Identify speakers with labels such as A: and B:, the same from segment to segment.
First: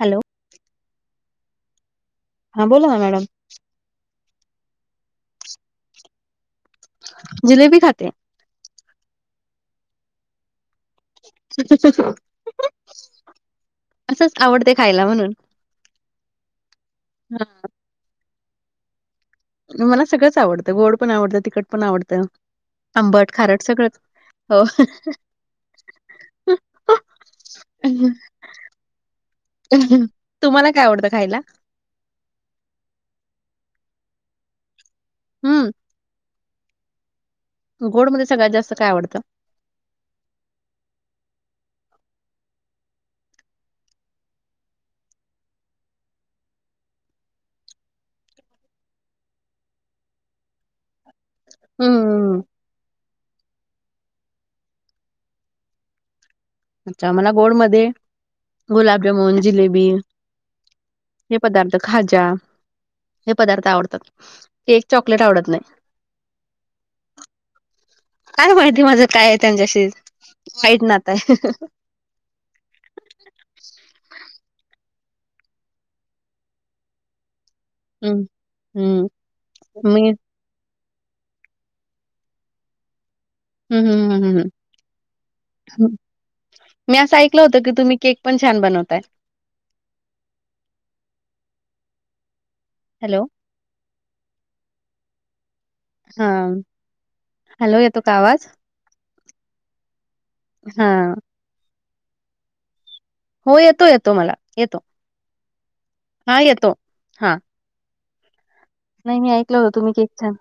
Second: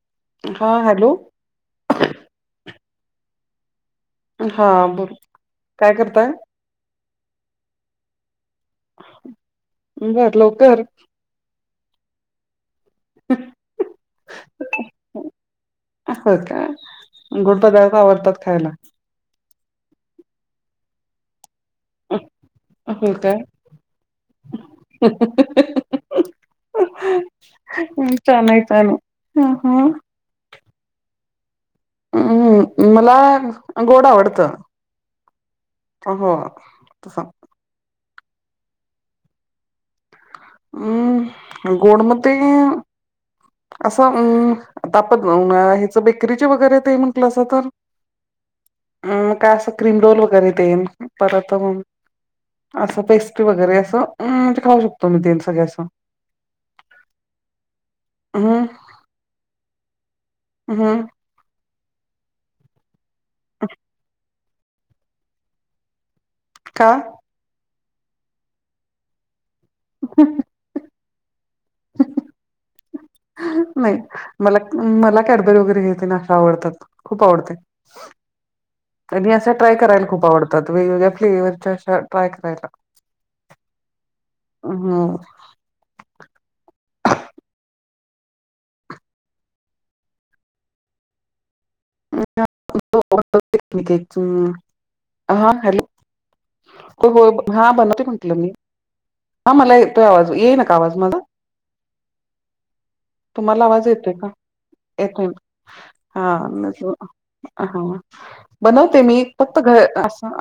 A: Hello.
B: हा hello.
A: हां बोला ना मॅडम.
B: हा बोल काय करताय?
A: जिलेबी खाते.
B: बर लवकर
A: असच आवडते खायला म्हणून.
B: अ होय का गोड पदार्थ आवडतात खायला?
A: मला सगळंच आवडतं गोड पण आवडतं, तिखट पण आवडतं,
B: हो
A: आंबट,
B: का
A: खारट सगळंच. हो
B: [unintelligible] छान आहे छान आहे आं हा.
A: तुम्हाला काय आवडतं खायला?
B: उम्म हम्म मला गोड आवडतं.
A: हम्म.
B: ओ हो तसा.
A: गोड मध्ये सगळ्यात जास्त काय आवडतं?
B: अम्म गोडमध्ये असं अम्म [unintelligible] म ह्याचं बेकरीचे वगैरे ते म्हटलं असं तर अम्म काय असं क्रीम रोल वगैरे तेन. परत मंग
A: हम्म
B: असं पेस्ट्री वगैरे असं उम्म म्हणजे खाऊ शकतो मी तेन सगळ्या असं.
A: अच्छा मला गोड मध्ये
B: हम्म
A: गुलाबजामुन, जिलेबी
B: हम्म.
A: हे पदार्थ खाज्या हे पदार्थ आवडतात केक, चॉकलेट आवडत नाही.
B: का
A: काय माहिती माझं काय आहे त्यांच्याशी वाईट नाता आहे.
B: ह नाही मला उम्म मला कॅडबरी वगैरे हेे तेन असं आवडतात खूप आवडते.
A: हम्म
B: आणि असा ट्राय करायला
A: मी
B: खूप आवड तात वेगवेगळे फ्लेव्हरच्या अशा ट्राय करायला.
A: हम्म हम्म हम्म हम्म. मी असं ऐकलं होतं की तुम्ही केक पण छान बनवताय. हॅलो.
B: [unintelligible] हा हॅलो!
A: हां,
B: हो हो हा
A: हॅलो येतो
B: बनवते
A: का
B: म्हटलं
A: आवाज?
B: मी. हा मला येतोय आवाज, येई ना का आवाज
A: हां,
B: माझा?
A: हो
B: तुम्हाला
A: येतो,
B: आवाज येतोय
A: येतो
B: का?
A: मला येतो.
B: येतय, हा
A: हां, येतो. हां.
B: हा. बनवते
A: नाही
B: मी फक्त
A: ऐकलं होतं
B: घर
A: तुम्ही केक
B: अस
A: छान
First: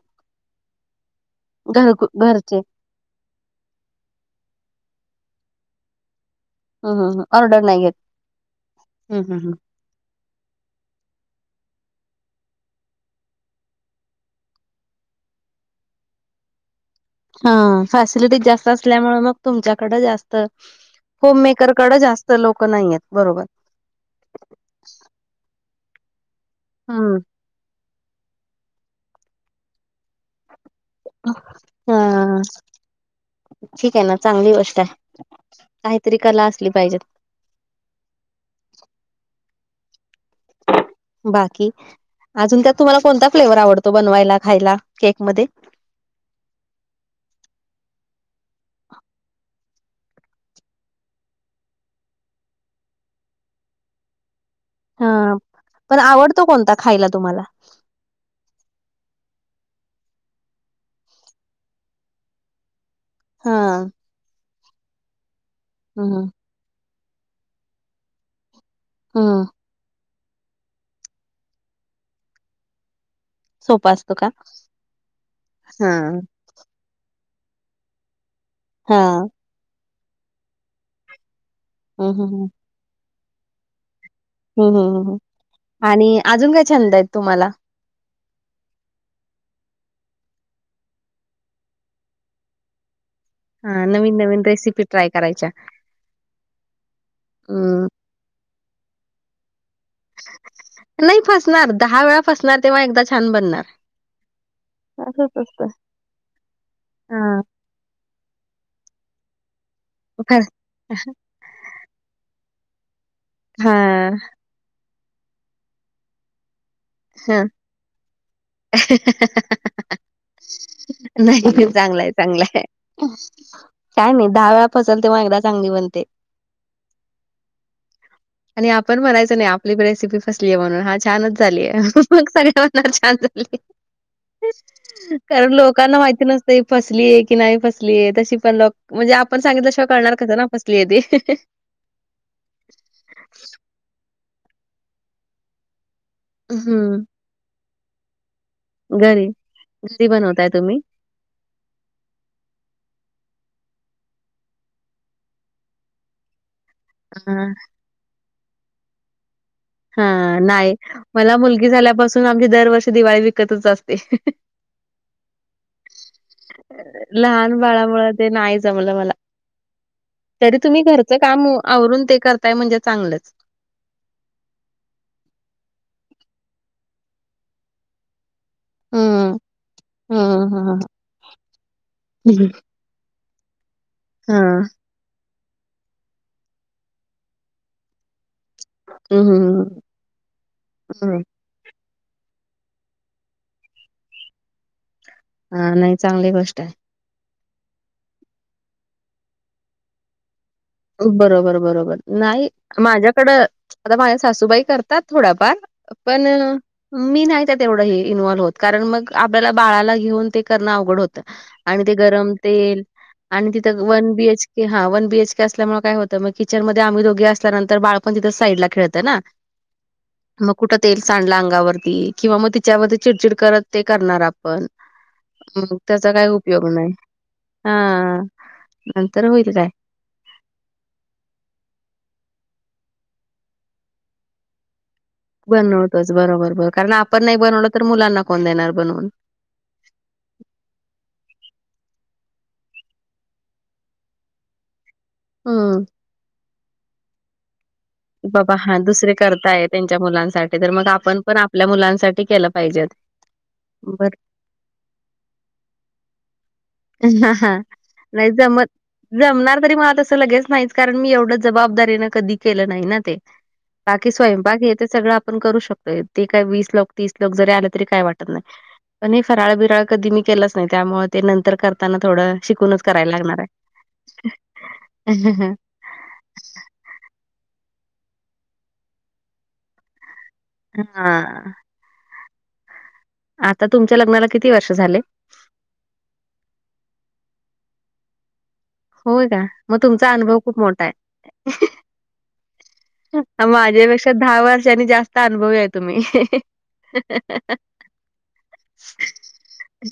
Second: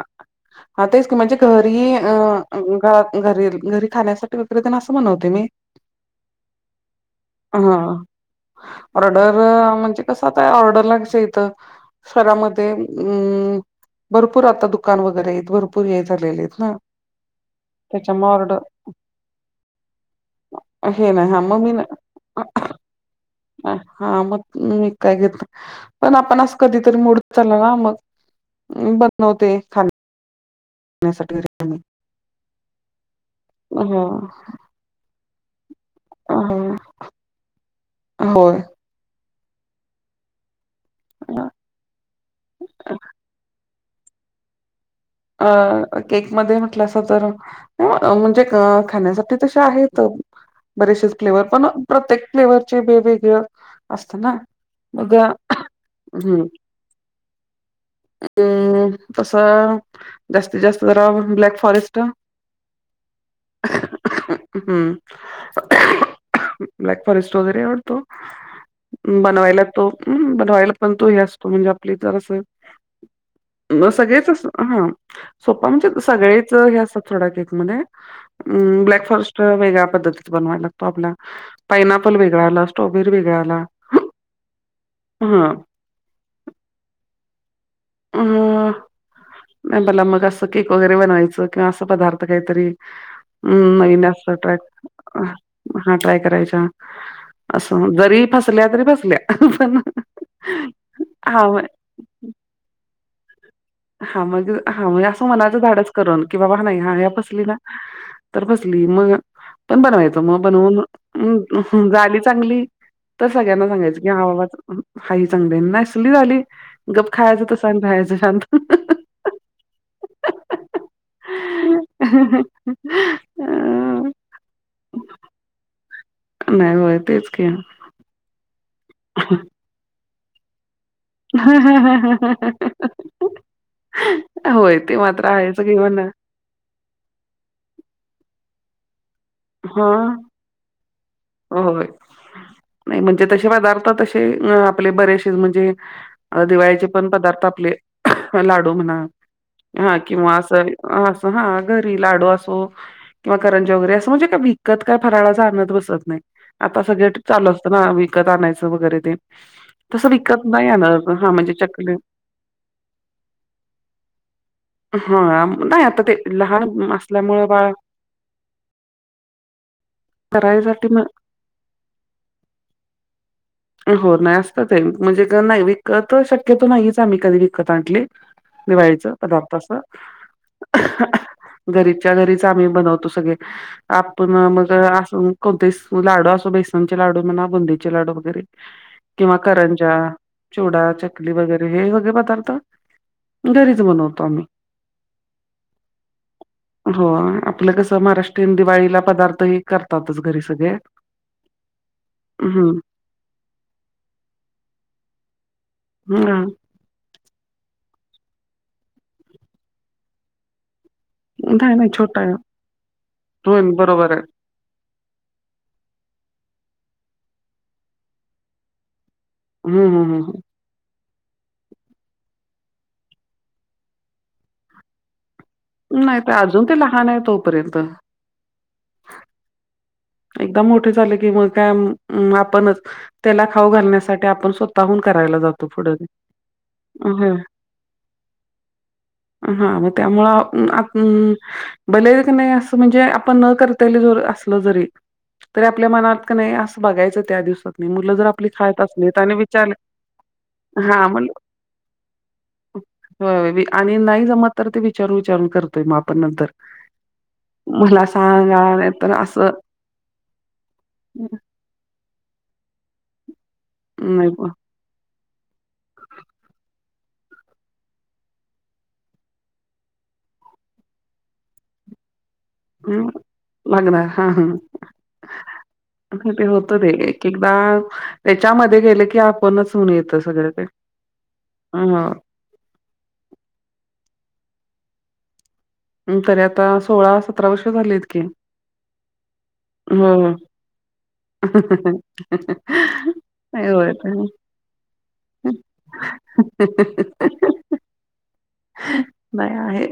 B: ह तेच की म्हणजे घरी
A: घरगु
B: अ
A: घरचे
B: घ घरील, घरी खाण्यासाठी वक्रेत ना असं बनवते मी.
A: हं, हं, हं. ऑर्डर
B: हा,
A: नाही घेत. हं,
B: ऑर्डर
A: हं, हं.
B: म्हणजे कस आता काय ऑर्डरला कसं येत शरामध्ये अम् भरपूर आता दुकान वगैरे आहेत भरपूर हे झालेले आहेत ना.
A: हा
B: त्याच्यामुळे
A: फॅसिलिटी
B: ऑर्डर
A: जास्त असल्यामुळे मग तुमच्याकडे जास्त
B: हे नाही
A: होम
B: हा मग मी
A: मेकरकडें जास्त लोक नाहीयेत बरोबर.
B: हा मग मी काय घेत पण आपण अस कधीतरी
A: हं.
B: मुड चला ना मग, बनवते खाली.
A: हा, ठीक
B: हो
A: आहे ना चांगली गोष्ट आहे. काहीतरी कला असली पाहिजेत.
B: होय.
A: बाकी अजून त्यात तुम्हाला कोणता फ्लेवर आवडतो बनवायला, खायला? केकमध्ये?
B: अ केक मध्ये म्हटलं अस तर म्हणजे खाण्यासाठी तसे आहेत बरेसेच फ्लेवर पण प्रत्येक फ्लेवरचे वेगवेगळे असतं ना. मग
A: हा, पण आवडतो कोणता खायला तुम्हाला?
B: अम् तस जास्तीत जास्त जरा ब्लॅक फॉरेस्ट.
A: हा.
B: हम्म. [unintelligible]
A: ह ह.
B: ब्लॅक फॉरेस्ट वगैरे आवडतो.
A: हं.
B: बनवायला तो बनवायला पण तो हे असतो म्हणजे आपली जर असं.
A: सोपा असतो
B: सगळेच
A: का?
B: असं- हा सोपा म्हणजे
A: हा.
B: सगळीच हे असतात थोडा केक मध्ये, अ
A: हा
B: ब्लॉक फॉरेस्ट वेगळ्या पद्धतीत बनवाय लागतो आपला
A: हम्म
B: पाइन‌एपल वेगळा
A: हम्म
B: आला, स्ट्रॉबेरी वेगळा आला.
A: हम् हम् ह,
B: हा
A: आणि अजून काय छंद आहेत तुम्हाला?
B: अ नाही मला मग असं केक वगैरे बनवायचं किंवा असं पदार्थ काहीतरी. हम्
A: हा
B: नवीन जास्त
A: रेसिपी ट्राय
B: ट्रॅक
A: करायच्या.
B: हा ट्राय करायचा
A: हम्म
B: असं जरी फसल्या तरी फसल्या पण.
A: नाही
B: हा म
A: फसणार दहा वेळा फसणार तेव्हा एकदा छान बनणार.
B: हा मग हा म्हणजे असं
A: असंच
B: मनाचं
A: असतं.
B: धाडस करुन की बाबा नाही हा या फसली ना तर फसली मग पण बनवायचं मग
A: खरं
B: बनवून् झाली चांगली, तर सगळ्यांना सांगायचं की हा बाबा हाई चांगली नसली झाली गप
A: हा
B: खायचं तस आणि राहायचं शांत.
A: [inaudible] नाही चांगलंय चांगलंय. काय नाही दहा वेळा फसल तेव्हा एकदा चांगली बनते.
B: नाही, होय तेच की.
A: आणि आपण बनायचं नाही आपली रेसिपी फसली आहे म्हणून हा छानच झालीय. मग सगळ म छान झाली,
B: होय, ते मात्र
A: कारण
B: आहेच किंवा
A: लोकांना
B: ना
A: माहिती नसत. फसली आहे की नाही फसलीय तशी पण लो म्हणजे आपण सांगितल्याशिवा करणार
B: हां,
A: कसं ना फसली आहे ते.
B: होय. नाही म्हणजे तसे पदार्थ तसे आपले बरेसे म्हणजे अ दिवाळीचे
A: हं.
B: पण पदार्थ आपले लाडू म्हणा,
A: घरी,
B: हा
A: घरी
B: किंवा
A: बनवताय तुम्ही?
B: असं हा घरी लाडू असो किंवा करंजा वगैरे अस म्हणजे का विकत काय फराळाच आणत बसत नाही, आता सगळे
A: अ,
B: चालू असत ना विकत आणायचं वगैरे ते.
A: हा
B: तसं विकत
A: नाही
B: आणत हां,
A: मला
B: म्हणजे
A: मुलगी
B: चकली
A: झाल्यापासून आमची दरवर्षी दिवाळी विकतच असते.
B: हा नाही आता ते लहान असल्यामुळ
A: लहान
B: बाळ
A: बाळामुळं ते नाही जमलं मला. तरी तुम्ही
B: करायसाठी
A: घरचं काम आवरून ते करताय, म्हणजे चांगलंच.
B: हो नाही असत ते म्हणजे नाही विकत शक्यतो नाहीच आम्ही कधी विकत आणली. दिवाळीचं
A: हं.
B: पदार्थ असं.
A: हं, हं, हं.
B: घरीच्या घरीच आम्ही बनवतो सगळे. आपण
A: हां.
B: मग अस कोणते लाडू असो, बेसनचे लाडू म्हणा, बुंदीचे लाडू वगैरे
A: हं,
B: किंवा
A: हं, हं.
B: करंजा, चुडा,
A: हं.
B: चकली, वगैरे हे एवढे पदार्थ घरीच बनवतो आम्ही.
A: हा नाही चांगली गोष्ट आहे.
B: हो, आपलं कसं महाराष्ट्रीयन दिवाळीला पदार्थ हे करतातच घरी सगळे.
A: बरोबर बरोबर नाही
B: हम्म
A: माझ्याकडं आता माझ्या सासूबाई करतात थोड्याफार. पण मी नाही त्यात एवढंही इन्व्हल्व्ह होत, कारण मग आपल्याला बाळाला घेऊन ते करणं अवघड होत.
B: नाही
A: आणि
B: नाही
A: ते
B: छोटा आहे
A: गरम तेल, आणि
B: होय
A: तिथं
B: बरोबर
A: वन
B: आहे
A: बीएच के हा- वन बीएच के असल्यामुळे काय होतं मग किचन मध्ये आम्ही दोघे असल्यानंतर बाळपण तिथं साईडला खेळतं ना.
B: हम, हम, हम.
A: मग कुठं तेल सांडला अंगावरती किंवा मग तिच्यावरती चिडचिड करत ते करणार आपण‌. मग त्याचा
B: नाही
A: काही
B: तर अजून
A: उपयोग
B: ते
A: नाही,
B: लहान आहे तोपर्यंत.
A: हा नंतर होईल काय
B: एकदम मोठे झाले की मग काय आपणच त्याला खाऊ घालण्यासाठी आपण स् स्वतःहून करायला जातो पुढं ते.
A: बनवतोच बरोबर बरो कारण आपण नाही
B: हं.
A: बनवलं तर मुलांना कोण देणार बनवून.
B: हा मग त्यामुंम बले नाही असं म्हणजे आपण न करता ज असलं जरी तरी
A: हम्म.
B: आपल्या मनात का नाही असं बघायचं त्या दिवसात.
A: बाबा हा दुसरे करताय त्यांच्या मुलांसाठी तर मग आपण पण आपल्या मुलांसाठी केल पाहिजेत.
B: आणि
A: बर
B: नाही जमत तर ते विचारून विचारून करतोय मग आपण नंतर.
A: हा, हा,
B: मला
A: नाही
B: सांगा
A: जमत
B: नाहीतर असं
A: जमणार तरी म तस लगेच नाही कारण मी एवढं जबाबदारीन कधी केलं नाही ना ते. बाकी
B: नाही
A: स्वयंपाक ये ते सगळं आपण करू शकतोय, ते काही वीस लोक तीस लोक जरी आले तरी काय वाटत नाही. पण हे फराळ बिराळ कधी मी केलाच नाही, त्यामु ते नंतर करताना थोडं शिकूनच
B: हं,
A: करायला लागणार आहे.
B: लागणार. हां, हां. ते होत ते एक एकदा त्याच्यामध्ये गेलं की आपणच होऊन येतं सगळं. ते.
A: हां.
B: ह हा
A: आता तुमच्या लग्नाला किती वर्ष झाले
B: तरी आता सोळा सतरा वर्ष झालेत की
A: होय काय म तुमचा
B: हो.
A: अनुभव खूप मोठा हाय
B: [unintelligible] नाही होय ते.
A: माझ्यापेक्षा दहा वर्षांनी जास्त अनुभवी हाय तुम्ही
B: [inaudible]
A: [inaudible]
B: बाय आहे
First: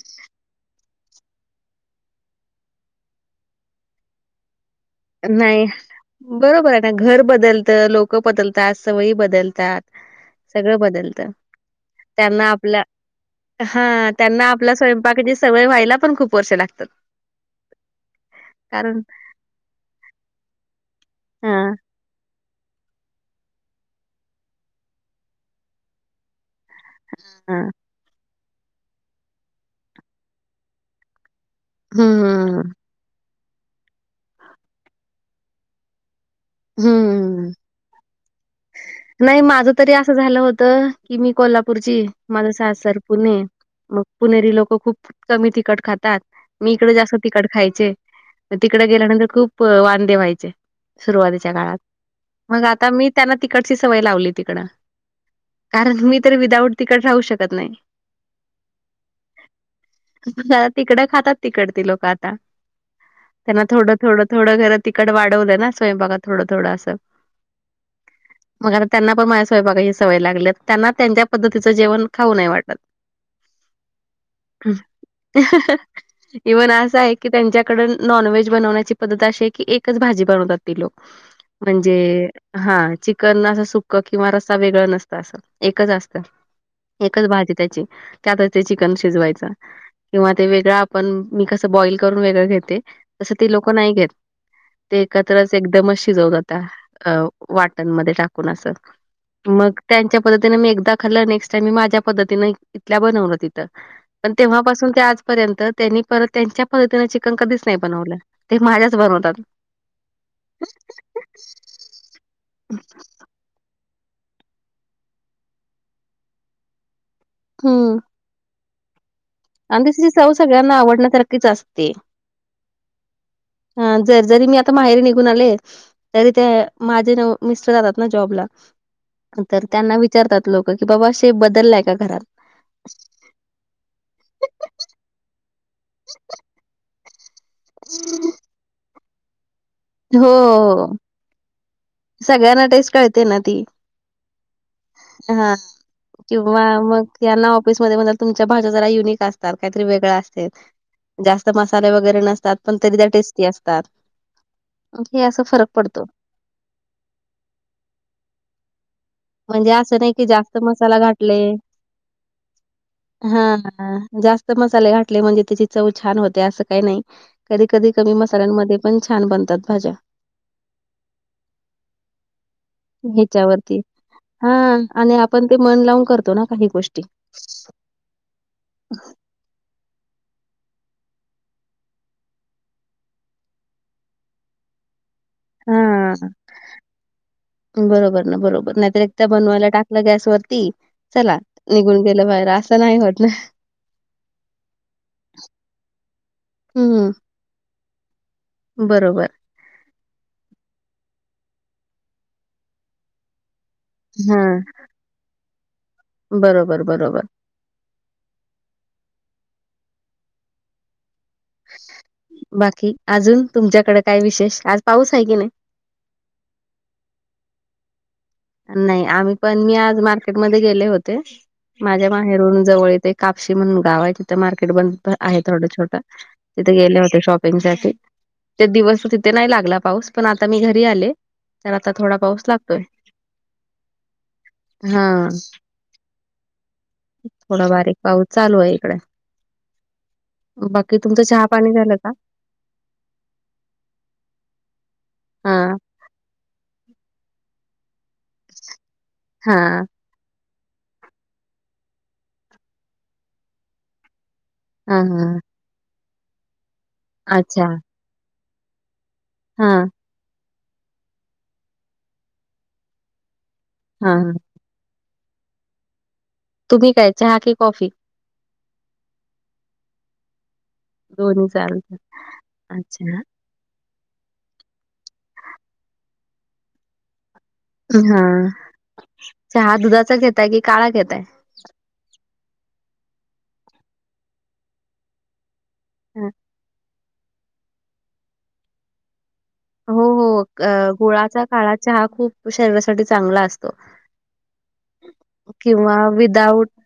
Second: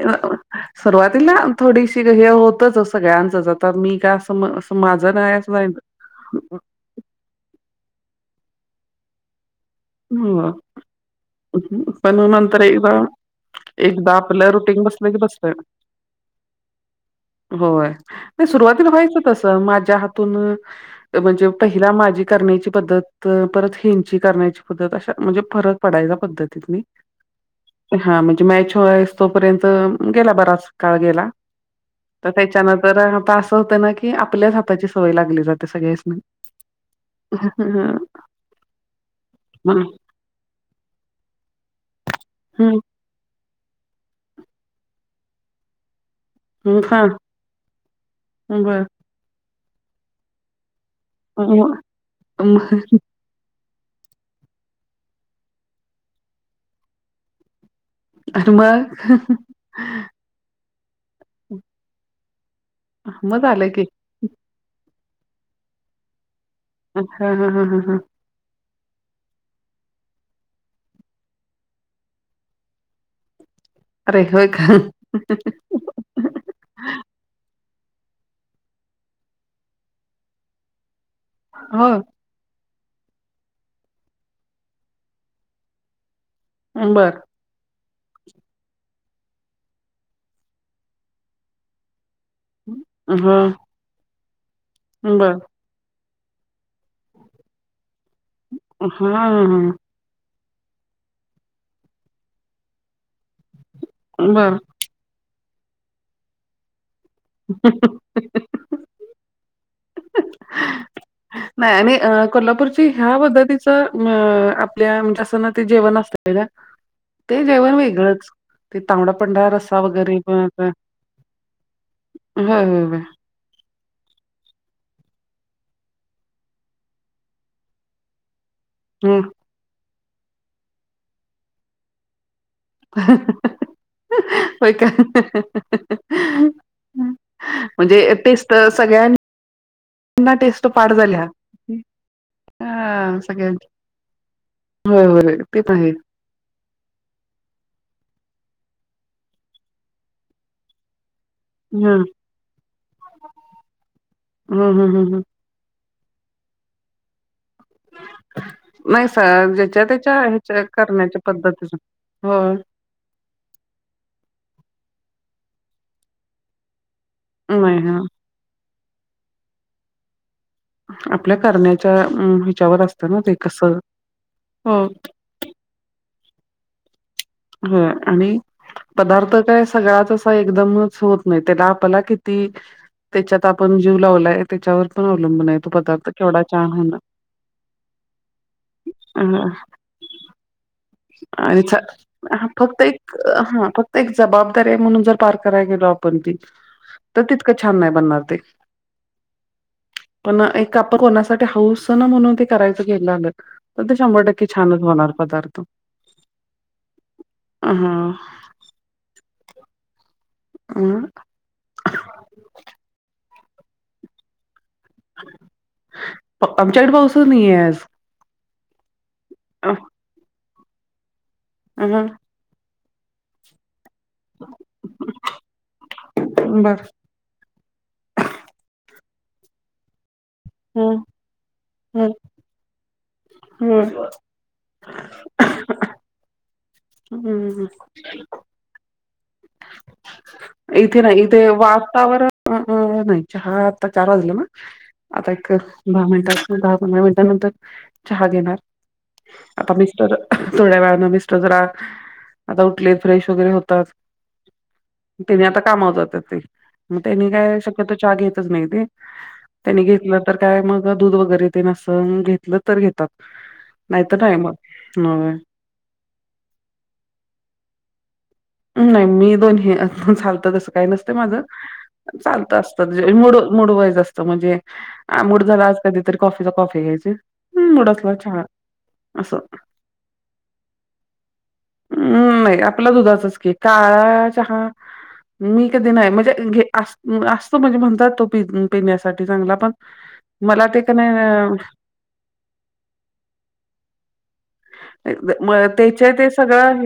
B: सुरवातीला थोडीशी हे होतच सगळ्यांचच आता मी काय अस माझ
A: नाही बरोबर हाय ना घर बदलतं लोक बदलतात सवयी बदलतात
B: हो.
A: सगळं बदलत
B: पण
A: त्यांना
B: नंतर
A: आपल
B: एकदा
A: हा
B: एकदा
A: त्यांना
B: आपलं
A: आपल्या
B: रुटीन बसलं की
A: स्वयंपाकाची
B: बसतय
A: सवय व्हायला पण खूप वर्ष लागतात
B: होय नाही सुरुवातीला
A: कारण
B: व्हायच तस माझ्या हातून म्हणजे
A: हा
B: पहिला माझी करण्याची पद्धत तर परत हिंची करण्याची पद्धत अशा म्हणजे फरक पडायचा पद्धतीतनी
A: हा
B: हा म्हणजे मॅच होयस तोपर्यंत गेला बराच काळ गेला तर
A: हम्म
B: त्याचानं तर आता असं होतं ना की आपल्याच हाताची सवय लागली जाते सगळ्यासनी
A: हम्म.
B: हू हू
A: नाही माझ तरी असं झालं होत की मी कोल्हापूरची माझं
B: हम्म
A: सासर पुणे मग पुणेरी लोक खूप कमी तिखट खातात मी इकड
B: हा
A: जास्त तिखट खायचे तिकड
B: बर.
A: गेल्यानंतर खूप वांदे व्हायचे सुरुवात तिच्या काळात मग आता मी त्यांना तिकटची सवय लावली तिकड कारण मी तर विदाऊट तिकट राहूच शकत नाही
B: आणि मग
A: तिकडं खातात तिकट ती लोक आता
B: म
A: त्यांना
B: झाल की
A: थोडं थोडं थोडं जरा तिकट वाढवलं ना स्वंयंपाकात थोड थोडं असं
B: अ् हा हा हा हा हा
A: मग आता त्यांना पण माझ्या स्वयंपाकाची सवय लागल्या त्यांना त्यांच्या पद्धतीचं जेवण खाऊ नाही वाटत
B: अरे होय का
A: इव्हन असं हाय की त्यांच्याकड नॉनव्हेज बनवण्याची पद्धत अशी हाय की एकच भाजी बनवतात ती लोक
B: हो
A: म्हणजे हा चिकन असं सुक्क किंवा रस्सा वेगळं नसत असं एकच असतं
B: बर.
A: एकच भाजी त्याची त्यातच ते चिकन शिजवायच किंवा ते वेगळ आपण मी कसं बॉईल करून वेगळ घेते तस ते
B: हा
A: लोक नाही घेत ते
B: बर
A: एकत्रच एकदमच शिजवतात अ वाटणमध्ये टाकून असं
B: हा
A: मग त्यांच्या पद्धतीन मी एकदा खाल्लं नेक्ट टाइम मी माझ्या पद्धतीन इथल्या बनवलं तिथं पण
B: हा बर.
A: तेव्हापासून ते आजपर्यंत त्यांनी परत त्यांच्या पद्धतीन चिकन कधीच नाही बनवलंय ते
B: नाही
A: माझ्याच बनवतात [inaudible]
B: नाही आणि कोल्हापूरची ह्या पद्धतीच अं आपल्या म्हणजे असं ना ते जेवण असत ते जेवण
A: हम्म.
B: वेगळंच ते तांबडा पांढरा रस्सा
A: आणि त्याची
B: वगैरे
A: चव
B: पण आता
A: सगळ्यांना आवडण्यासारखीच
B: होय होय होय
A: ह जर जरी मी आता माहेर निघून आले तरी ते माझे मिस्टर जातात ना जॉबला
B: हम
A: तर त्यांना विचारतात लोक की बाबा शेप बदललाय का घरात
B: हाहा होय का
A: [inaudible]
B: हं. म्हणजे तेच तर सगळ्या
A: हो,
B: ना टेस्ट
A: हो.
B: पाठ
A: हो.
B: झाल्या
A: सगळ्यांना टेस्ट
B: हं
A: कळते ना
B: सगळ्या
A: ती
B: होय होय
A: हां
B: ते पण आहे
A: किंवा मग यांना ऑफिसमध्ये म्हणतात तुमच्या भाषा जरा युनिक असतात काहीतरी वेगळ असते जास्त मसाले
B: हं,
A: वगैरे नसतात पण तरी त्या टेस्टी असतात
B: हं, हं, हं, हं.
A: हे अस फरक पडतो
B: [inaudible] नाही सह
A: म्हणजे
B: ज्याच्या
A: असं नाही
B: त्याच्या
A: की जास्त
B: ह्या
A: मसाला
B: करण्याच्या
A: घातले
B: पद्धतीचा हो
A: हां जास्त मसाले घाटले म्हणजे त्याची चव छान होते अस काही नाही कधी
B: नाही
A: कधी
B: हां.
A: कमी मसाल्यांमध्ये पण छान बनतात भाज्या
B: आपल्या करण्याच्या हेच्यावर असत ना ते कस
A: ह्याच्यावरती हां आणि आपण ते मन लावुन करतो ना काही गोष्टी
B: हं आणि पदार्थ काय सगळाच एकदमच होत नाही त्याला आपल्याला किती त्याच्यात आपण जीव लावलाय त्याच्यावर अवलंबुन आहे तो
A: हा
B: पदार्थ केवढा छान होणार.
A: बरोबर ना बरोबर तर एकदा
B: हां.
A: बनवायला टाक गॅस वरती
B: आणि च हा फक्त एक
A: होत ना.
B: हा फक्त एक जबाबदारी आहे म्हणुन जर पार करायला गेलो आपण ती
A: हं,
B: तर तितक छान नाही बनणार ते
A: बरोबर
B: पण एक आप कोणासाठी हाऊस ना म्हणुन ते करायच गेल आल तर ते शंभर टक्के
A: हां.
B: छानच होणार पदार्थ
A: बरोबर बरोबर
B: हां हं
A: बाकी अजुन तुमच्याकडे काय विशेष आज पाऊस आहे की नाही
B: आमच्याकडे पाऊस च नाही ‌आज
A: नाही आम्ही पण मी आज मार्केटमध्ये गेले होते
B: अ
A: माझ्या माहेरून जवळ ते कापशी म्हणुन गाव आहे तिथे मार्केट बनत आहे थोड छोट
B: बर.
A: तिथे गेले होते शॉप ते दिवस तिथे नाही लागला पाऊस पण आता मी घरी
B: हं
A: आले तर आता थोडा पाऊस लागतोय
B: हम
A: हां
B: हं
A: थोडा बारीक पाऊस चालु आहे इकडे बाकी
B: इथे
A: तुमच
B: नाही
A: चहा
B: इथे
A: पाणी झाल का
B: वातावरण नाही चहा आता चार वाजला ना आता एक
A: हा
B: दहा पंधरा मिनट त्यानंतर चहा घेणार
A: हा
B: आता मिस्टर थोड्या वेळा न मिस्टर जरा आता उठले फ्रेश वगैरे होतात
A: हा हा
B: त्यानी आता कामावर जातात ते मग त्यानी काय
A: अच्छा
B: शक्यतो चहा घेतच नाही ते
A: हा हा
B: त्यांनी घेतलं तर काय मग, दूध वगैरे तेन असं, घेतलं तर घेतात. नाही तर
A: हा
B: नाही म.
A: तुम्ही काय? चहा की कॉफी.
B: नाही मी दोन्ही असं चालत. तसं काही नसत माझं.
A: दोन्ही चालत
B: चालत असतं जे
A: अच्छा
B: मुड मूड व्हायज असतं. म्हणजे, मूड झाला आज कधीतर कॉफीचा, कॉफी घ्यायची. मूड असला
A: हा.
B: चहा असं
A: चहा दुधाचा घेताय की, काळा घेताय.
B: अम् नाही. आपला दुधाचच की. काळा चहा, मी कधी नाही.
A: हा.
B: म्हणजे घे अस- असतो, म्हणजे म्हणतात. तो पिन- पिण्यासाठी चांगला पण
A: हो, हो. क
B: मला ते का
A: गुळाचा
B: नाही
A: काळा चहा खूप, शरीरासाठी चांगला असतो.
B: ते म
A: किंवा
B: त्याचे ते
A: विदाऊट
B: सगळं,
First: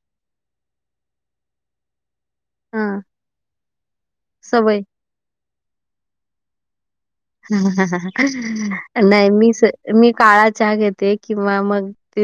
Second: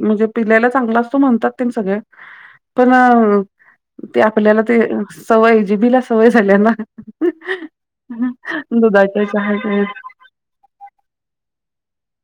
B: म्हणजे पिल्याला चांगला असतो, म्हणतात तेन सगळे.
A: हा
B: पण, ते आपल्याला ते,
A: सवय
B: सवय जिबीला सवय झाल्या ना. दुधाच्या
A: नाही, मी स
B: चहा
A: मी चहा घेते किंवा मग ते